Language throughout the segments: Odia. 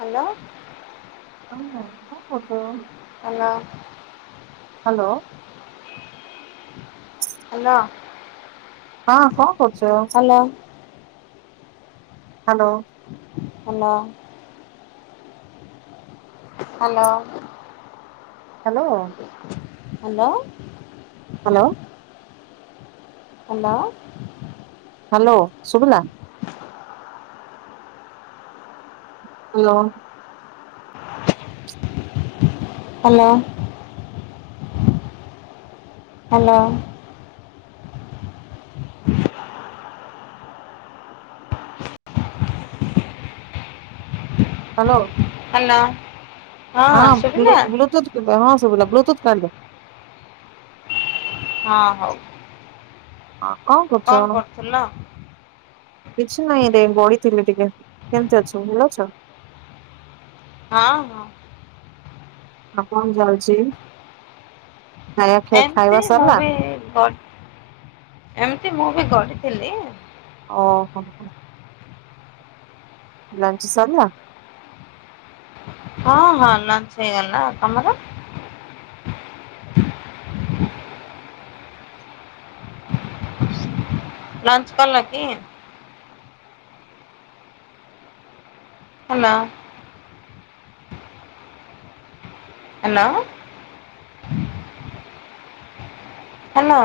ହାଲୋ। ହଁ ହଁ ହେଟା [inaudible] ପଚାରନି। ହାଲୋ। ହାଲୋ। ହାଲ। ହଁ କଣ କରୁଛ? Hello. Hello. Hello. Hello. Hello. Hello. Hello. Hello ଶୁଭିଲା? Hello. Hello. Hello. Hello. Hello. ହଁ ଶୁଭିଲା? ଏବେ ହଁ ଶୁଭିଲା। ବ୍ଲୁଟୁଥ୍ କାଢିଦିଅ। ହଁ ହଉ। ହଁ କଣ କରୁଛ? କିଛି ନାଇଁ ରେ ବଇଥିଲି ଟିକେ। କେମିତି ଅଛ? ଭଲ ଅଛ? ହଁ ହଁ। ଆଉ କଣ ଚାଲିଛି? [inaudible] ଖାଇବା ଏମିତି ଖାଇବା ମୁଁ ସରିଲା? ବି ଗ-ଏମିତି ମୁଁ ବି ଗଢିଥିଲି ଓହୋ ହୋ। ଲଞ୍ଚ ସରିଲା? ହଁ ହଁ ଲଞ୍ଚ ହେଇଗଲା। ଆଉ ତମର? ଲଞ୍ଚ କଲ କି? ନାଁ। ହେଲୋ। ହାଲୋ।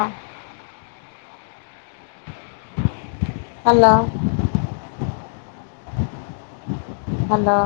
ହାଲ। ହାଲୋ।